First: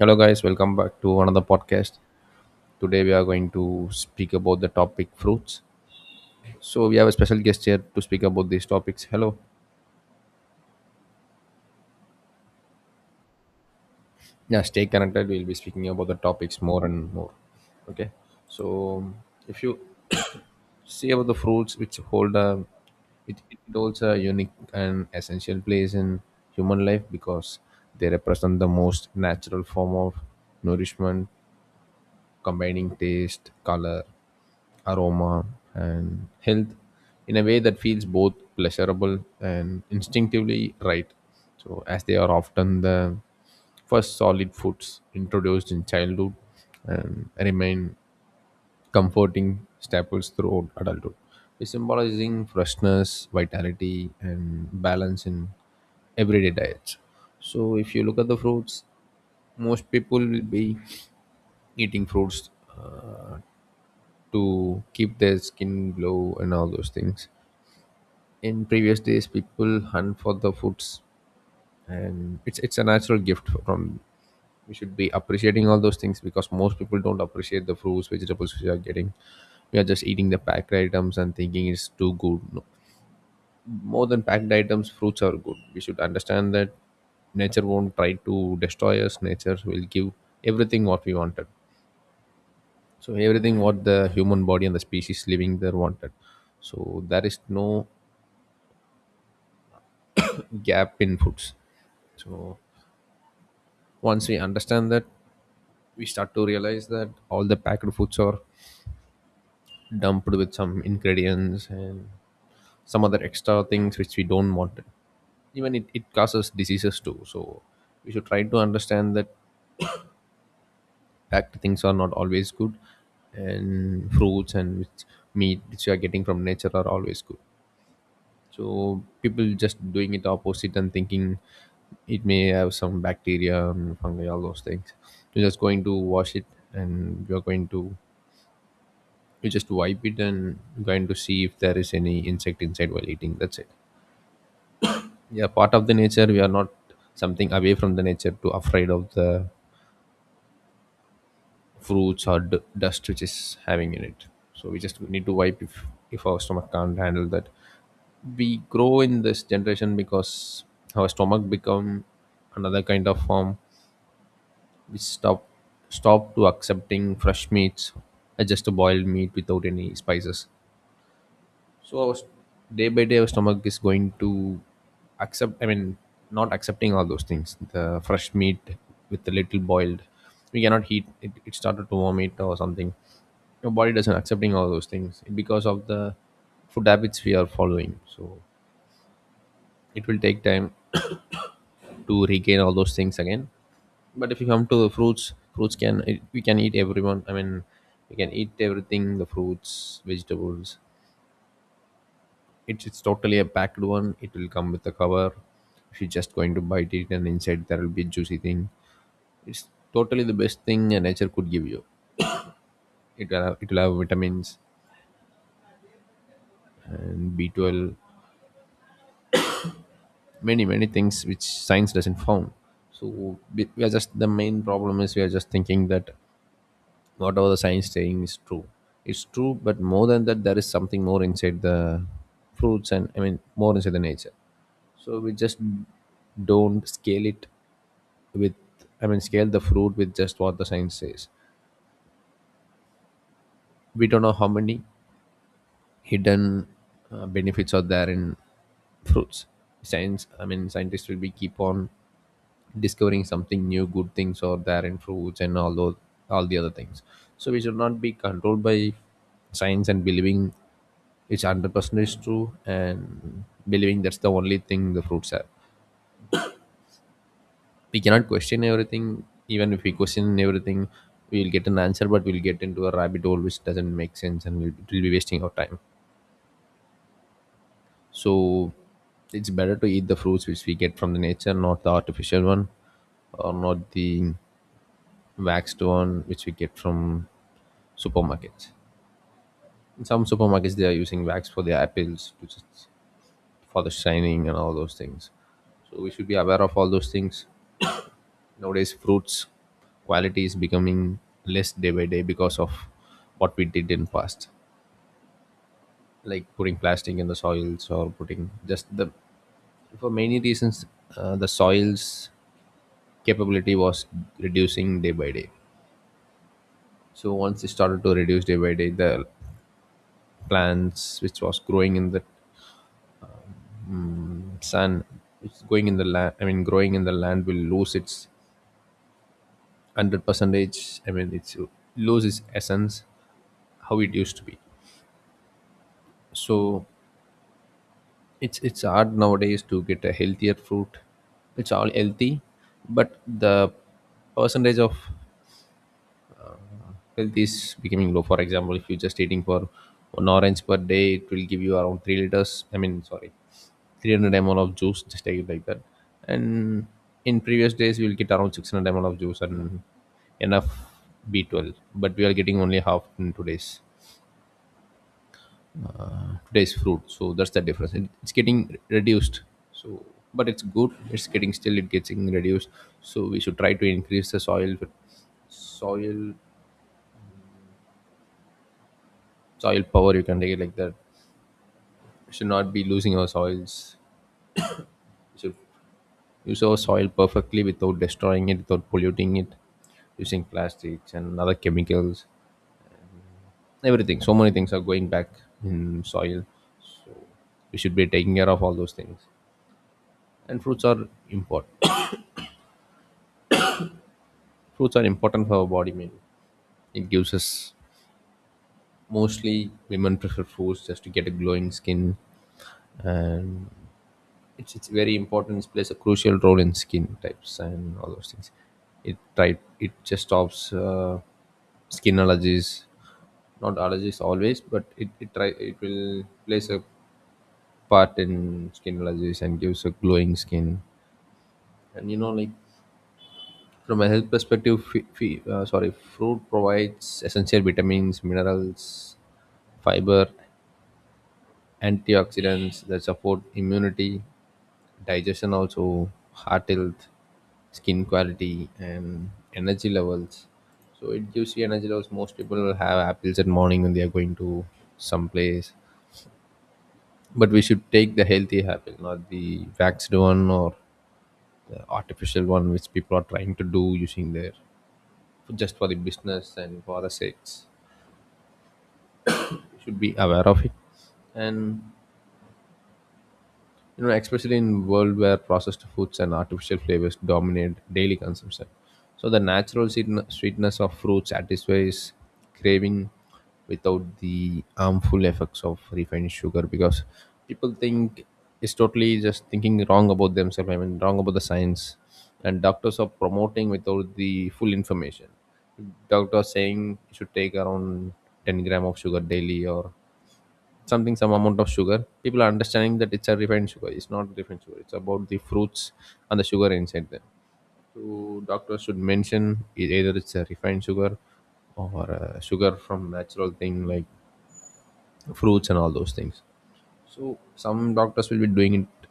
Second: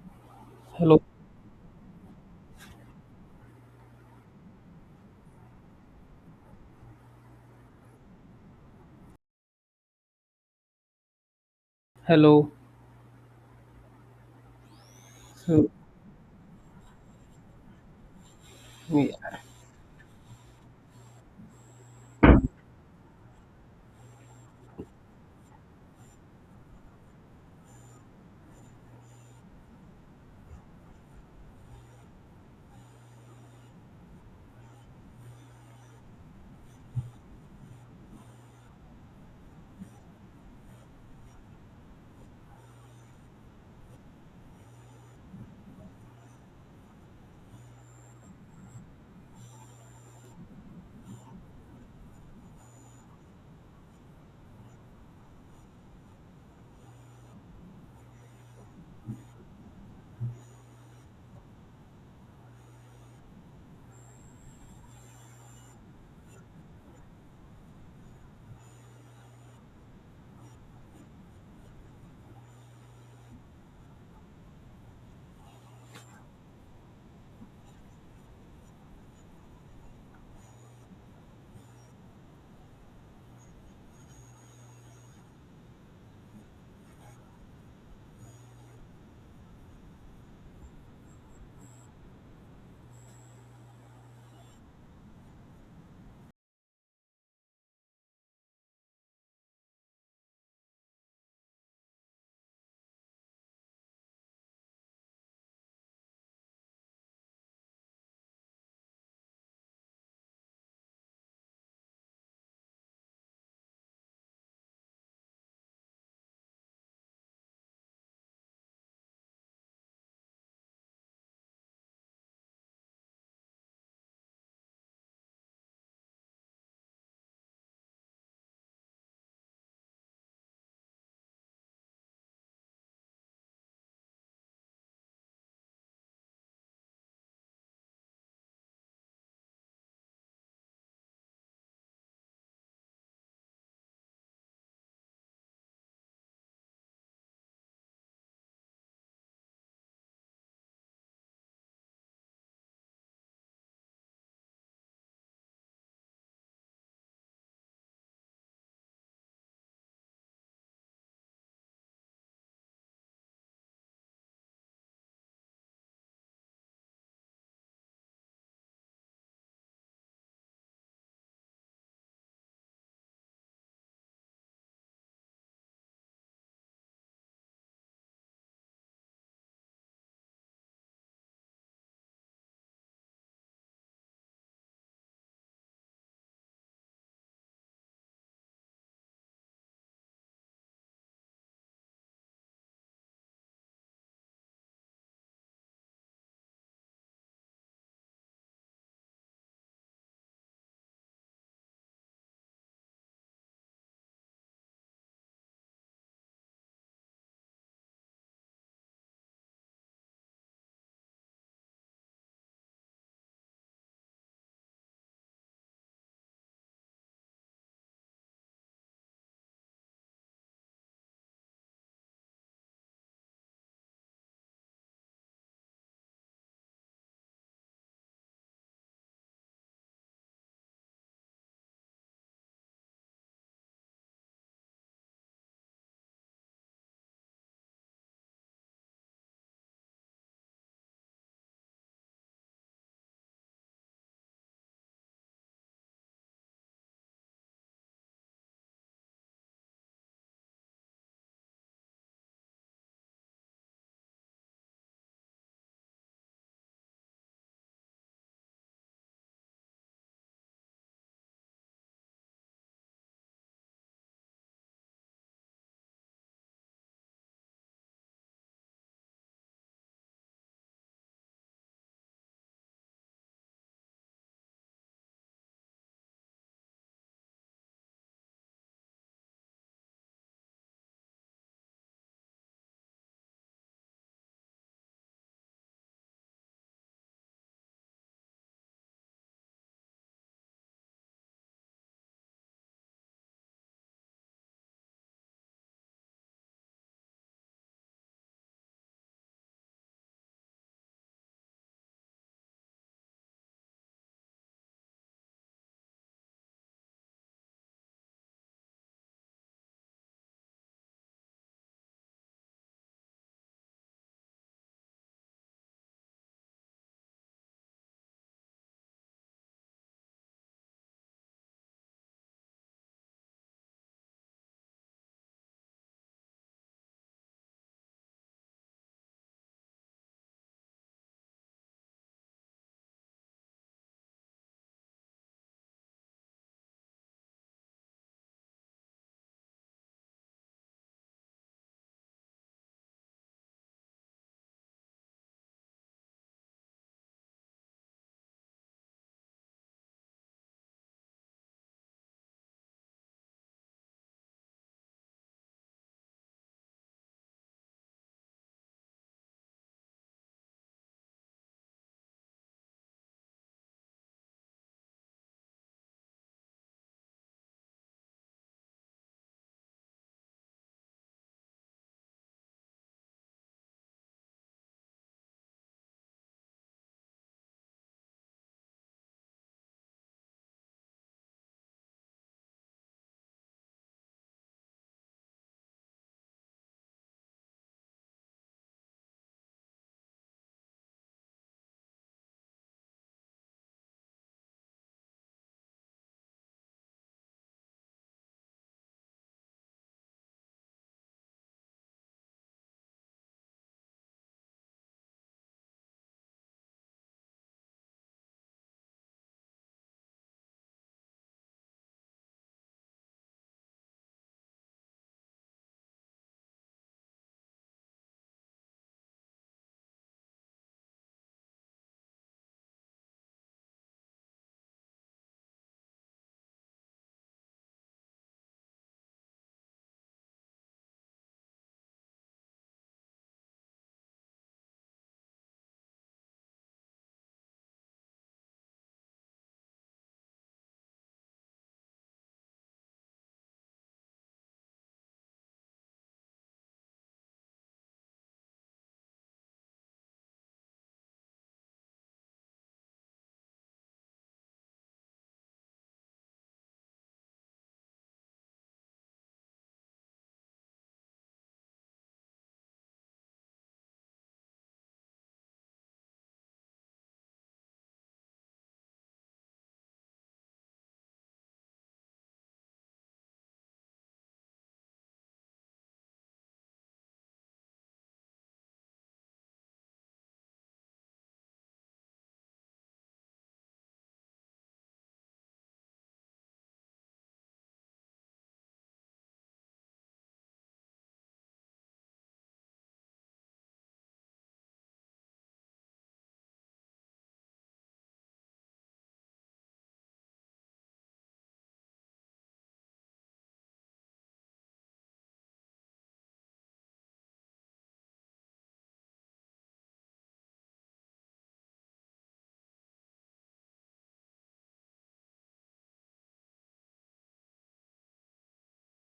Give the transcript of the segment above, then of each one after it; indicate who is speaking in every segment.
Speaker 1: Hello, guys. Welcome back
Speaker 2: Hello,
Speaker 1: to another podcast. Today, we are going to speak about the topic fruits. So, we have a special guest here to speak about these topics. Hello.
Speaker 2: hello.
Speaker 1: Yeah, stay connected. We'll be
Speaker 2: So,
Speaker 1: speaking about the topics more and more. Okay. So,
Speaker 2: yeah.
Speaker 1: if you see about the fruits which hold a, it holds a unique and essential place in human life because they represent the most natural form of nourishment, combining taste, color, aroma, and health in a way that feels both pleasurable and instinctively right. So, as they are often the first solid foods introduced in childhood and remain comforting staples throughout adulthood, symbolizing freshness, vitality, and balance in everyday diets. So, if you look at the fruits, most people will be eating fruits uh, to keep their skin glow and all those things. In previous days, people hunt for the fruits, and it's a natural gift from, we should be appreciating all those things because most people don't appreciate the fruits vegetables we are getting. We are just eating the packed items and thinking it's too good. No, more than packed items fruits are good. We should understand that nature won't try to destroy us. Nature will give everything what we wanted, so everything what the human body and the species living there wanted. So there is no gap in foods. So once we understand that, we start to realize that all the packed foods are dumped with some ingredients and some other extra things which we don't want. Even it causes diseases too, so we should try to understand that packed things are not always good, and fruits and which meat which you are getting from nature are always good. So people just doing it opposite and thinking it may have some bacteria and fungi, all those things. You're just going to wash it, and you're going to, you just wipe it, and you're going to see if there is any insect inside while eating, that's it. Yeah, part of the nature. We are not something away from the nature to afraid of the fruits or dust which is having in it. So we just need to wipe. If our stomach can't handle that, we grow in this generation because our stomach become another kind of form. We stop to accepting fresh meats, just a boiled meat without any spices. So I was, day by day, our stomach is going to accept. I mean, not accepting all those things. The fresh meat with a little boiled, we cannot eat. It started to vomit or something. Your body doesn't accepting all those things because of the food habits we are following. So it will take time to regain all those things again. But if you come to the fruits, fruits can it, we can eat everyone. I mean, we can eat everything: the fruits, vegetables. It's totally a packed one. It will come with a cover. She's just going to bite it, and inside there will be a juicy thing. It's totally the best thing a nature could give you. It will have vitamins and B B12, many many things which science doesn't found. So we are just, the main problem is we are just thinking that whatever the science saying is true. It's true, but more than that, there is something more inside the fruits, and I mean more inside the nature. So we just don't scale it with, I mean, scale the fruit with just what the science says. We don't know how many hidden benefits are there in fruits. Science, I mean, scientists will be keep on discovering something new, good things are there in fruits and all those, all the other things. So we should not be controlled by science and believing it's 100% is true and believing that's the only thing the fruits have. We cannot question everything. Even if we question everything, we'll get an answer, but we'll get into a rabbit hole which doesn't make sense, and it will be wasting our time. So it's better to eat the fruits which we get from the nature, not the artificial one, or not the waxed one which we get from supermarkets. In some supermarkets they are using wax for their apples, which is for the shining and all those things. So we should be aware of all those things. Nowadays, fruits quality is becoming less day by day because of what we did in past, like putting plastic in the soils or putting just the, for many reasons, the soils capability was reducing day by day. So once it started to reduce day by day, the plants which was growing in the sun, which is going in the land, I mean growing in the land will lose its hundred percentage. I mean it's lose its essence how it used to be. So it's hard nowadays to get a healthier fruit. It's all healthy, but the percentage of health is becoming low. For example, if you're just eating for one orange per day, it will give you around 3 liters, I mean sorry, 300 ml of juice, just take it like that. And in previous days we will get around 600 ml of juice and enough B12, but we are getting only half in today's today's fruit. So that's the difference. It's getting reduced. So, but it's good. It's getting still. It gets getting reduced. So we should try to increase the soil, soil, soil power. You can take it like that. We should not be losing our soils. We should use our soil perfectly without destroying it, without polluting it, using plastics and other chemicals. Everything. So many things are going back in soil. So we should be taking care of all those things. And fruits are important. Fruits are important for our body, man. It gives us, mostly women prefer fruits just to get a glowing skin, and it's very important. It plays a crucial role in skin types and all those things. It type, it just stops skin allergies, not allergies always, but it try it will plays a part in skin allergies and gives a glowing skin. And you know, like, from a health perspective, fruit provides essential vitamins, minerals, fiber, antioxidants that support immunity, digestion, also heart health, skin quality, and energy levels. So it gives you energy levels. Most people will have apples at morning when they are going to some place, but we should take the healthy apple, not the waxed one or the artificial one, which people are trying to do using their, just for the business and for the sales. You should be aware of it. And you know, especially in world where processed foods and artificial flavors dominate daily consumption, so the natural sweetness of fruit satisfies craving without the harmful effects of refined sugar. Because people think it's totally just thinking wrong about themselves, I mean wrong about the science, and doctors are promoting without the full information. Doctor saying you should take around 10 gram of sugar daily or something, some amount of sugar, people are understanding that it's a refined sugar. It's not refined sugar, it's about the fruits and the sugar inside them. So doctors should mention, either it's a refined sugar or sugar from natural thing like fruits and all those things. So some doctors will be doing it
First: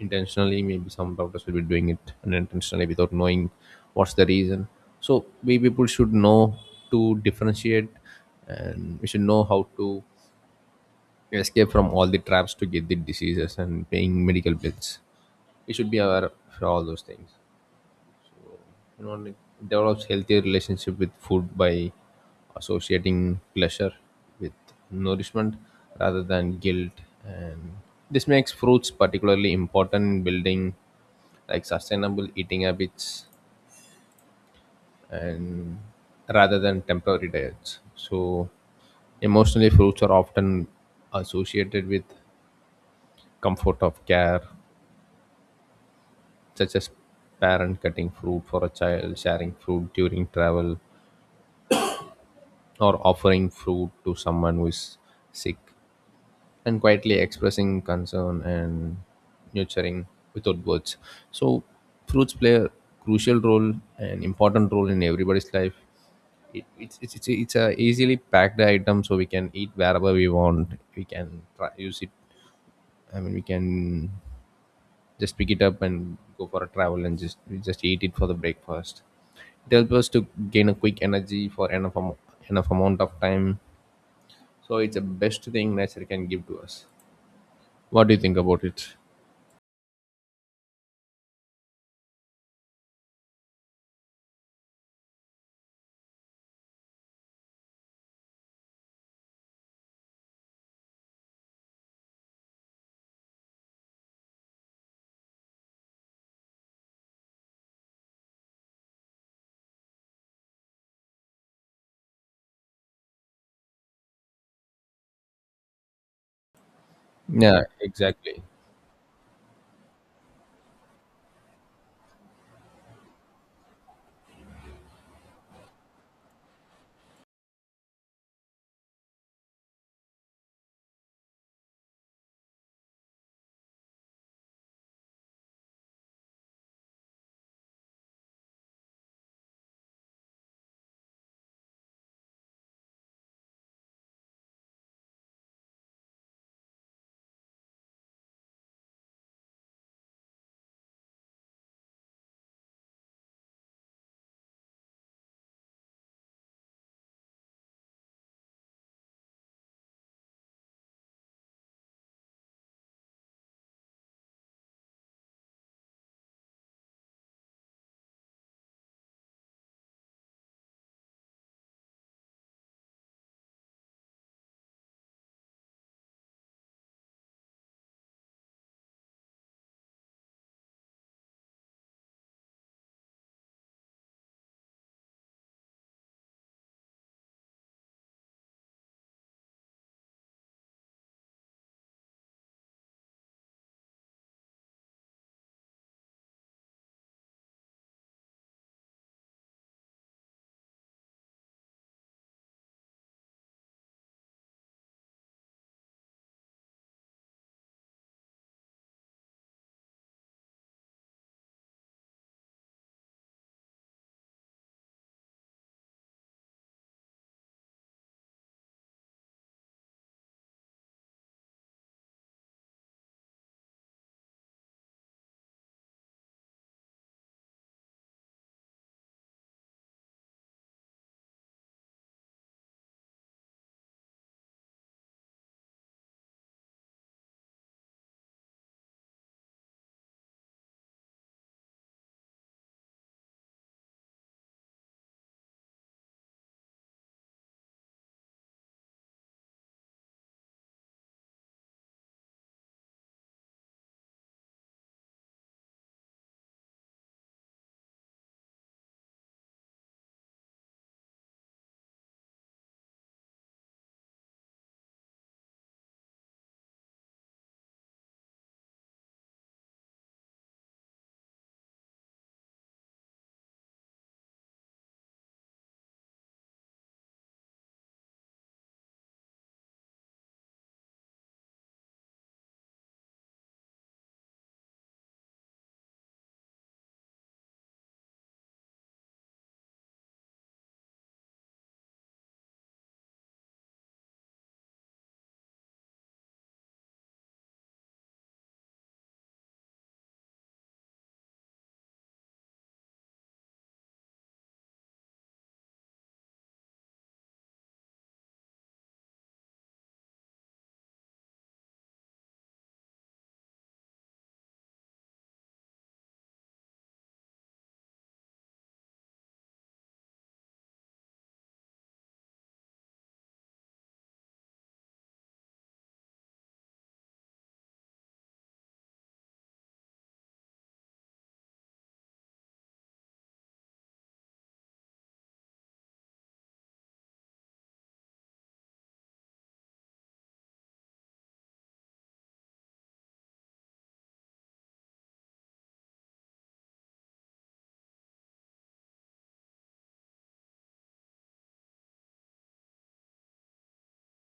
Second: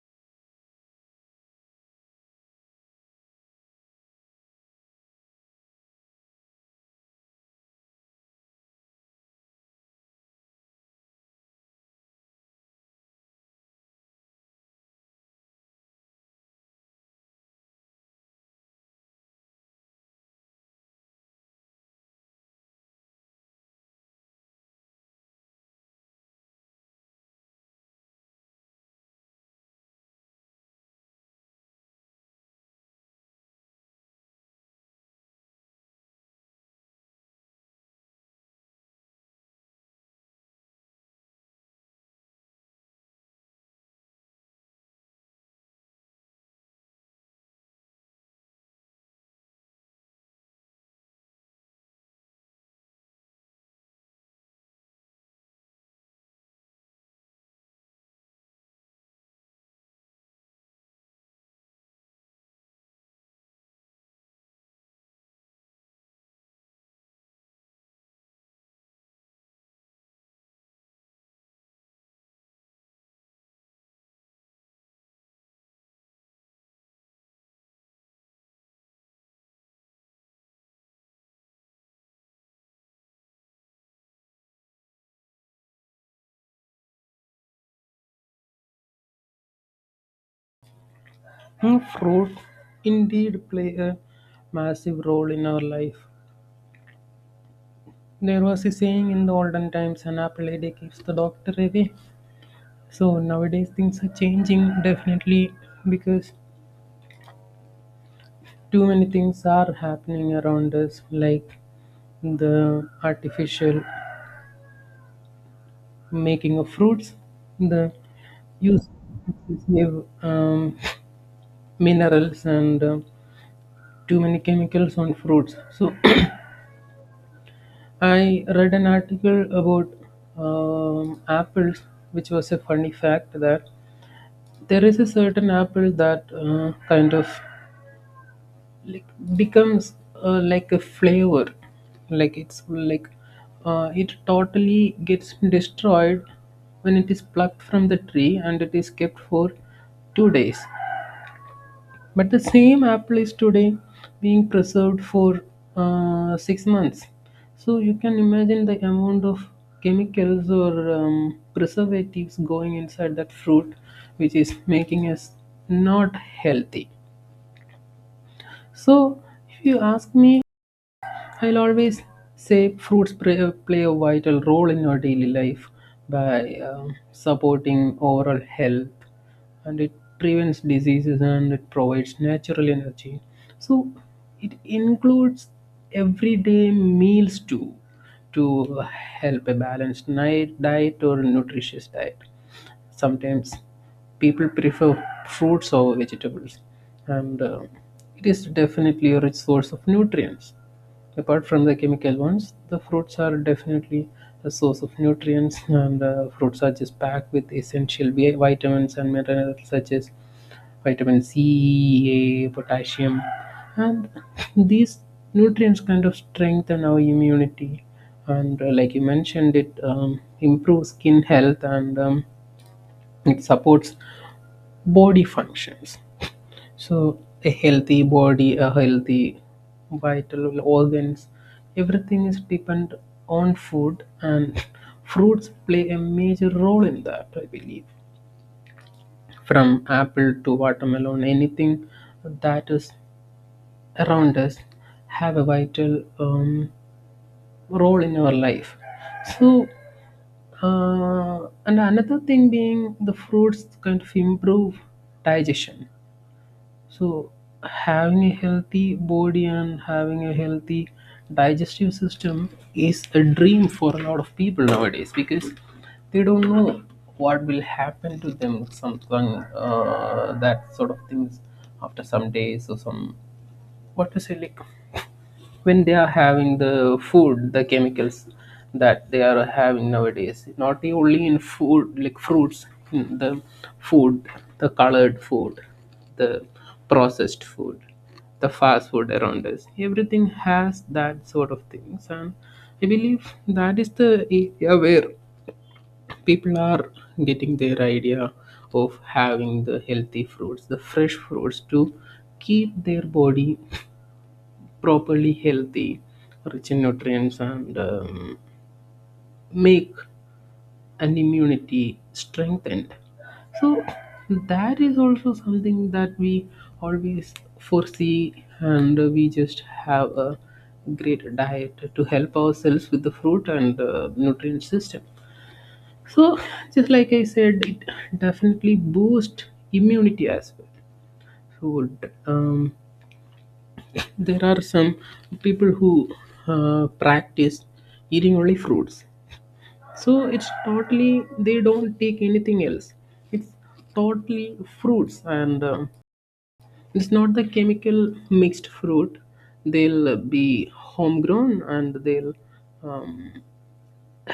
Speaker 1: intentionally, maybe some doctors will be doing it unintentionally without knowing what's the reason. So we people should know to differentiate, and we should know how to escape from all the traps to get the diseases and paying medical bills. We should be aware for all those things. You know, like, develops healthier relationship with food by associating pleasure with nourishment rather than guilt, and this makes fruits particularly important in building like sustainable eating habits and rather than temporary diets. So emotionally, fruits are often associated with comfort of care, such as parent cutting fruit for a child, sharing fruit during travel, or offering fruit to someone who is sick, and quietly expressing concern and nurturing without words. So, fruits play a crucial role, an important role in everybody's life. It, it's a easily packed item, so we can eat wherever we want. We can try, use it. I mean, we can just pick it up and go for a travel and just we just eat it for the breakfast. It helps us to gain a quick energy for enough amount of time. So it's the best thing nature can give to us. What do you think about it?
Speaker 2: Hmm, fruit indeed play a massive role in our life. There was a saying in the olden times, an apple a day keeps the doctor away. So nowadays things are changing definitely because too many things are happening around us, like the artificial making of fruits,
Speaker 1: Yeah,
Speaker 2: the
Speaker 1: exactly.
Speaker 2: use of excessive, minerals and too many chemicals on fruits. So I read an article about apples, which was a funny fact that there is a certain apple that kind of like becomes like a flavor, like it's like it totally gets destroyed when it is plucked from the tree and it is kept for 2 days. But the same apple is today being preserved for 6 months. So you can imagine the amount of chemicals or preservatives going inside that fruit, which is making us not healthy. So if you ask me, I'll always say fruits play a vital role in your daily life by supporting overall health, and it prevents diseases and it provides natural energy. So it includes everyday meals too, to help a balanced night diet or nutritious diet. Sometimes people prefer fruits over vegetables, and it is definitely a rich source of nutrients. Apart from the chemical ones, the fruits are definitely a source of nutrients, and fruits are just packed with essential vitamins and minerals such as vitamin C, E, a potassium, and these nutrients kind of strengthen our immunity, and like you mentioned it, improves skin health, and it supports body functions. So a healthy body, a healthy vital organs, everything is depend on food, and fruits play a major role in that, I believe. From apple to watermelon, anything that is around us have a vital role in our life. So and another thing being, the fruits kind of improve digestion. So, having a healthy body and having a healthy digestive system is a dream for a lot of people nowadays because they don't know what will happen to them, something that sort of things after some days or some, what to say, like when they are having the food, the chemicals that they are having nowadays, not only in food like fruits, in the food, the colored food, the processed food, the fast food around us, everything has that sort of things. And I believe that is the area where people are getting their idea of having the healthy fruits, the fresh fruits to keep their body properly healthy, rich in nutrients, and make an immunity strengthened. So that is also something that we always foresee, and we just have a great diet to help ourselves with the fruit and nutrient system. So just like I said, it definitely boosts immunity as well. So um, there are some people who practice eating only fruits, so it's totally they don't take anything else. It's totally fruits, and um, it's not the chemical mixed fruit. They'll be homegrown, and they'll um,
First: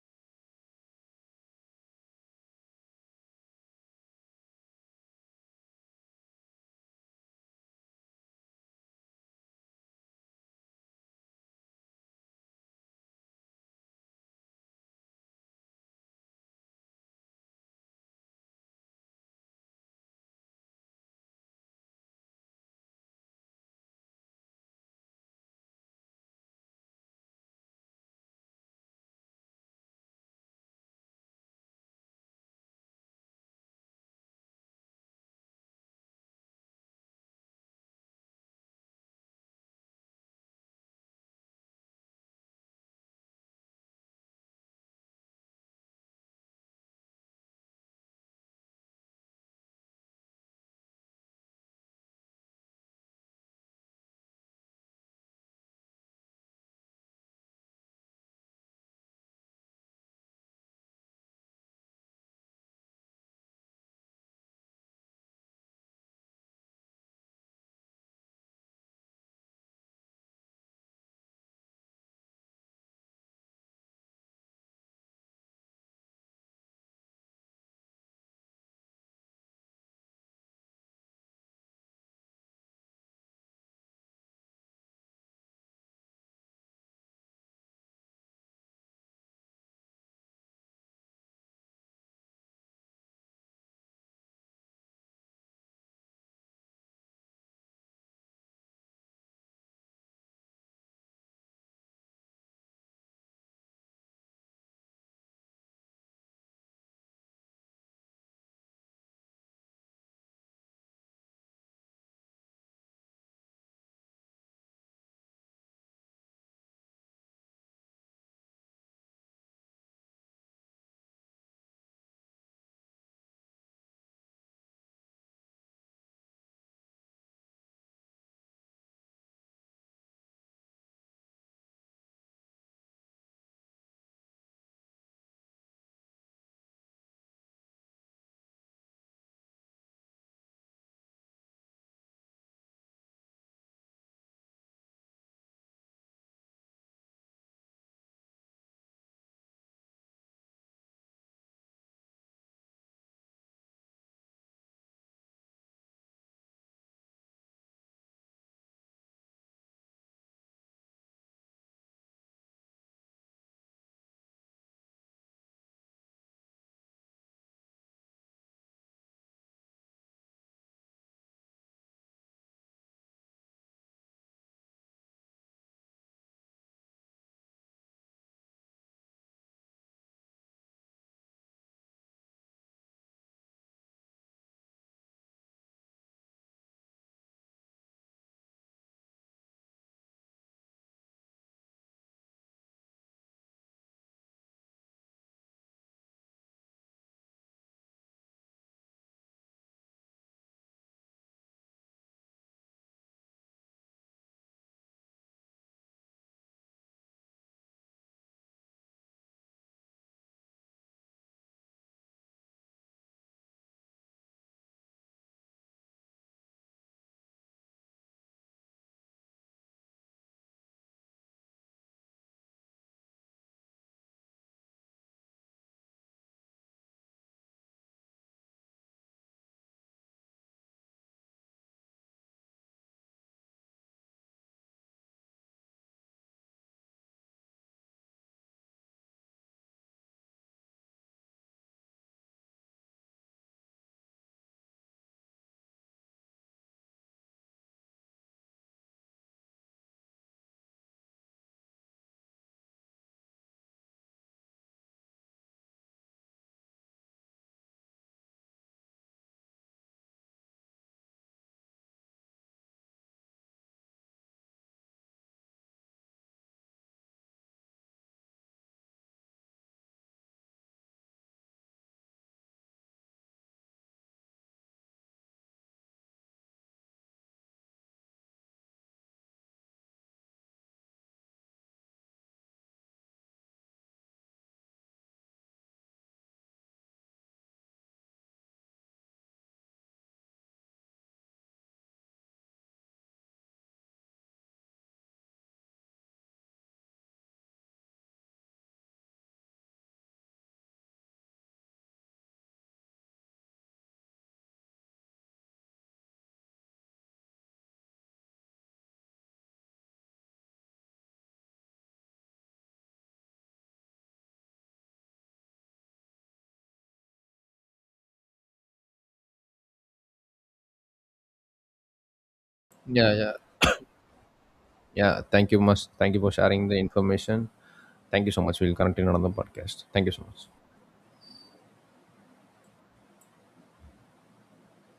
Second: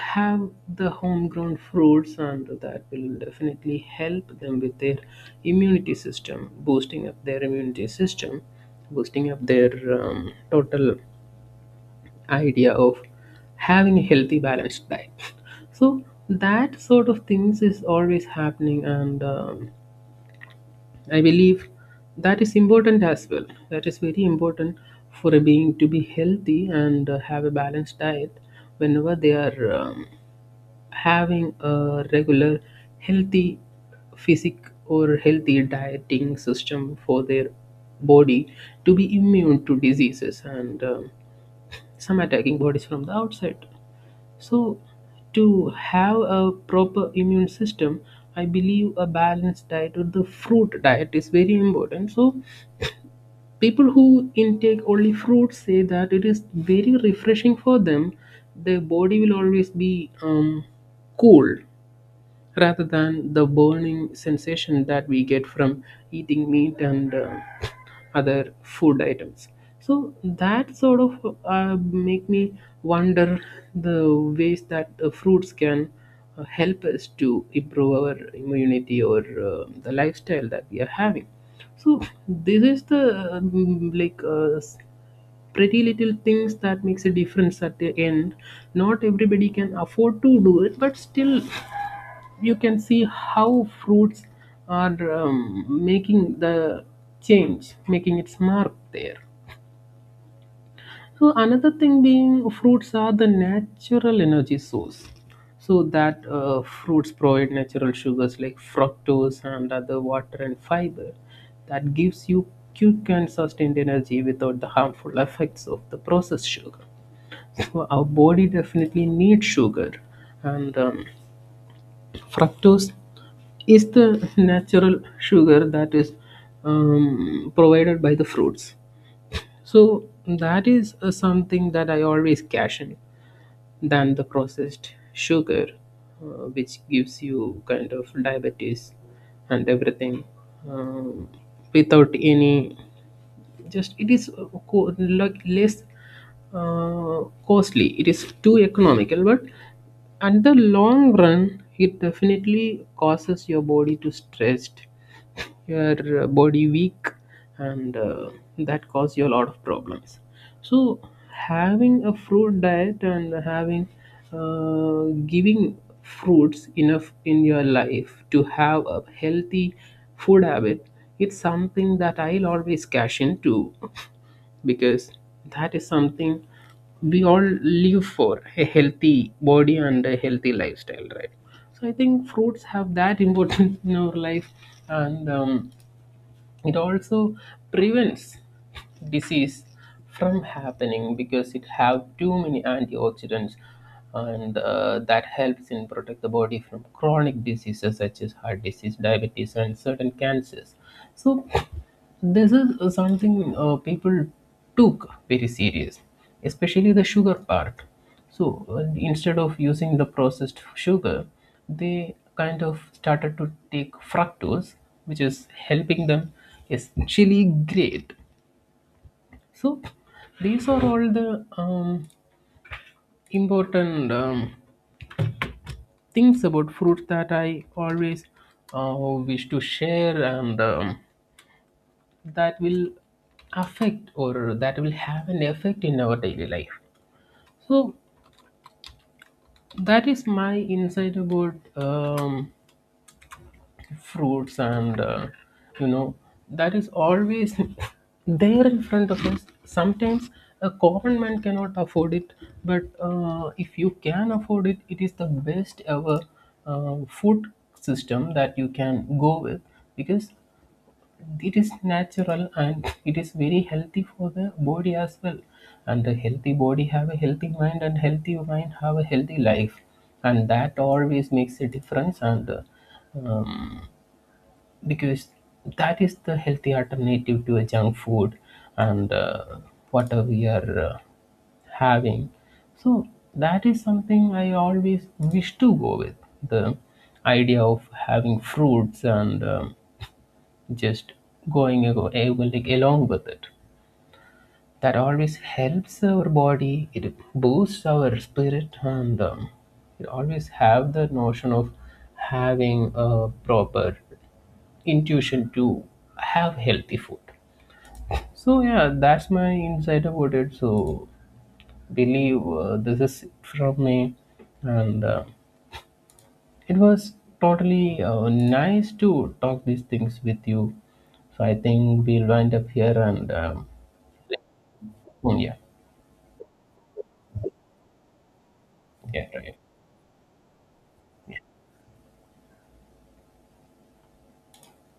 Speaker 2: have the homegrown fruits, and that will definitely help them with their immunity system, boosting up their immunity system, boosting up their total idea of having a healthy balanced diet. So that sort of things is always happening, and I believe that is important as well, that is very important for a being to be healthy and have a balanced diet whenever they are having a regular healthy physic or healthy dieting system for their body to be immune to diseases and some attacking bodies from the outside. So, to have a proper immune system, I believe a balanced diet or the fruit diet is very important. So, people who intake only fruits say that it is very refreshing for them. Their body will always be cool rather than the burning sensation that we get from eating meat and other food items. So that sort of make me wonder the ways that the fruits can help us to improve our immunity or the lifestyle that we are having. So this is the pretty little things that makes a difference at the end. Not everybody can afford to do it, but still you can see how fruits are making the change, making its mark there. So another thing being, fruits are the natural energy source. So that fruits provide natural sugars like fructose and other water and fiber that gives you quick and sustained energy without the harmful effects of the processed sugar. So our body definitely needs sugar, and fructose is the natural sugar that is provided by the fruits. So that is something that I always caution than the processed sugar, which gives you kind of diabetes and everything, um, without any, just it is like less uh, costly, it is too economical, but at the long run it definitely causes your body to stretched, your body weak, and that cause you a lot of problems. So having a fruit diet and having uh, giving fruits enough in your life to have a healthy food habit, it's something that I'll always cash into, because that is something, we all live for a healthy body and a healthy lifestyle, right? So I think fruits have that importance in our life, and it also prevents disease from happening because it have too many antioxidants, and that helps in protect the body from chronic diseases such as heart disease, diabetes, and certain cancers. So this is something, people took very serious, especially the sugar part. So instead of using the processed sugar, they kind of started to take fructose, which is helping them, is actually great. So these are all the important things about fruit that I always uh, wish to share, and that will affect or that will have an effect in our daily life. So that is my insight about fruits and you know, that is always there in front of us. Sometimes a common man cannot afford it, but if you can afford it, it is the best ever food system that you can go with, because it is natural, and it is very healthy for the body as well. And a healthy body have a healthy mind, and healthy mind have a healthy life, and that always makes a difference, and um, because that is the healthy alternative to a junk food and whatever we are having. So that is something I always wish to go with, the idea of having fruits, and just like along with it, that always helps our body, it boosts our spirit, and it always have the notion of having a proper intuition to have healthy food. So yeah, that's my insight about it. So believe this is from me, and it was totally nice to talk these things with you. So I think we'll wind up here,
Speaker 1: Yeah,
Speaker 2: and
Speaker 1: yeah, thank
Speaker 2: yeah,
Speaker 1: you much, thank you for sharing the information. Thank you so much. We'll continue on
Speaker 2: yeah,
Speaker 1: the
Speaker 2: right.
Speaker 1: podcast. Thank you so much.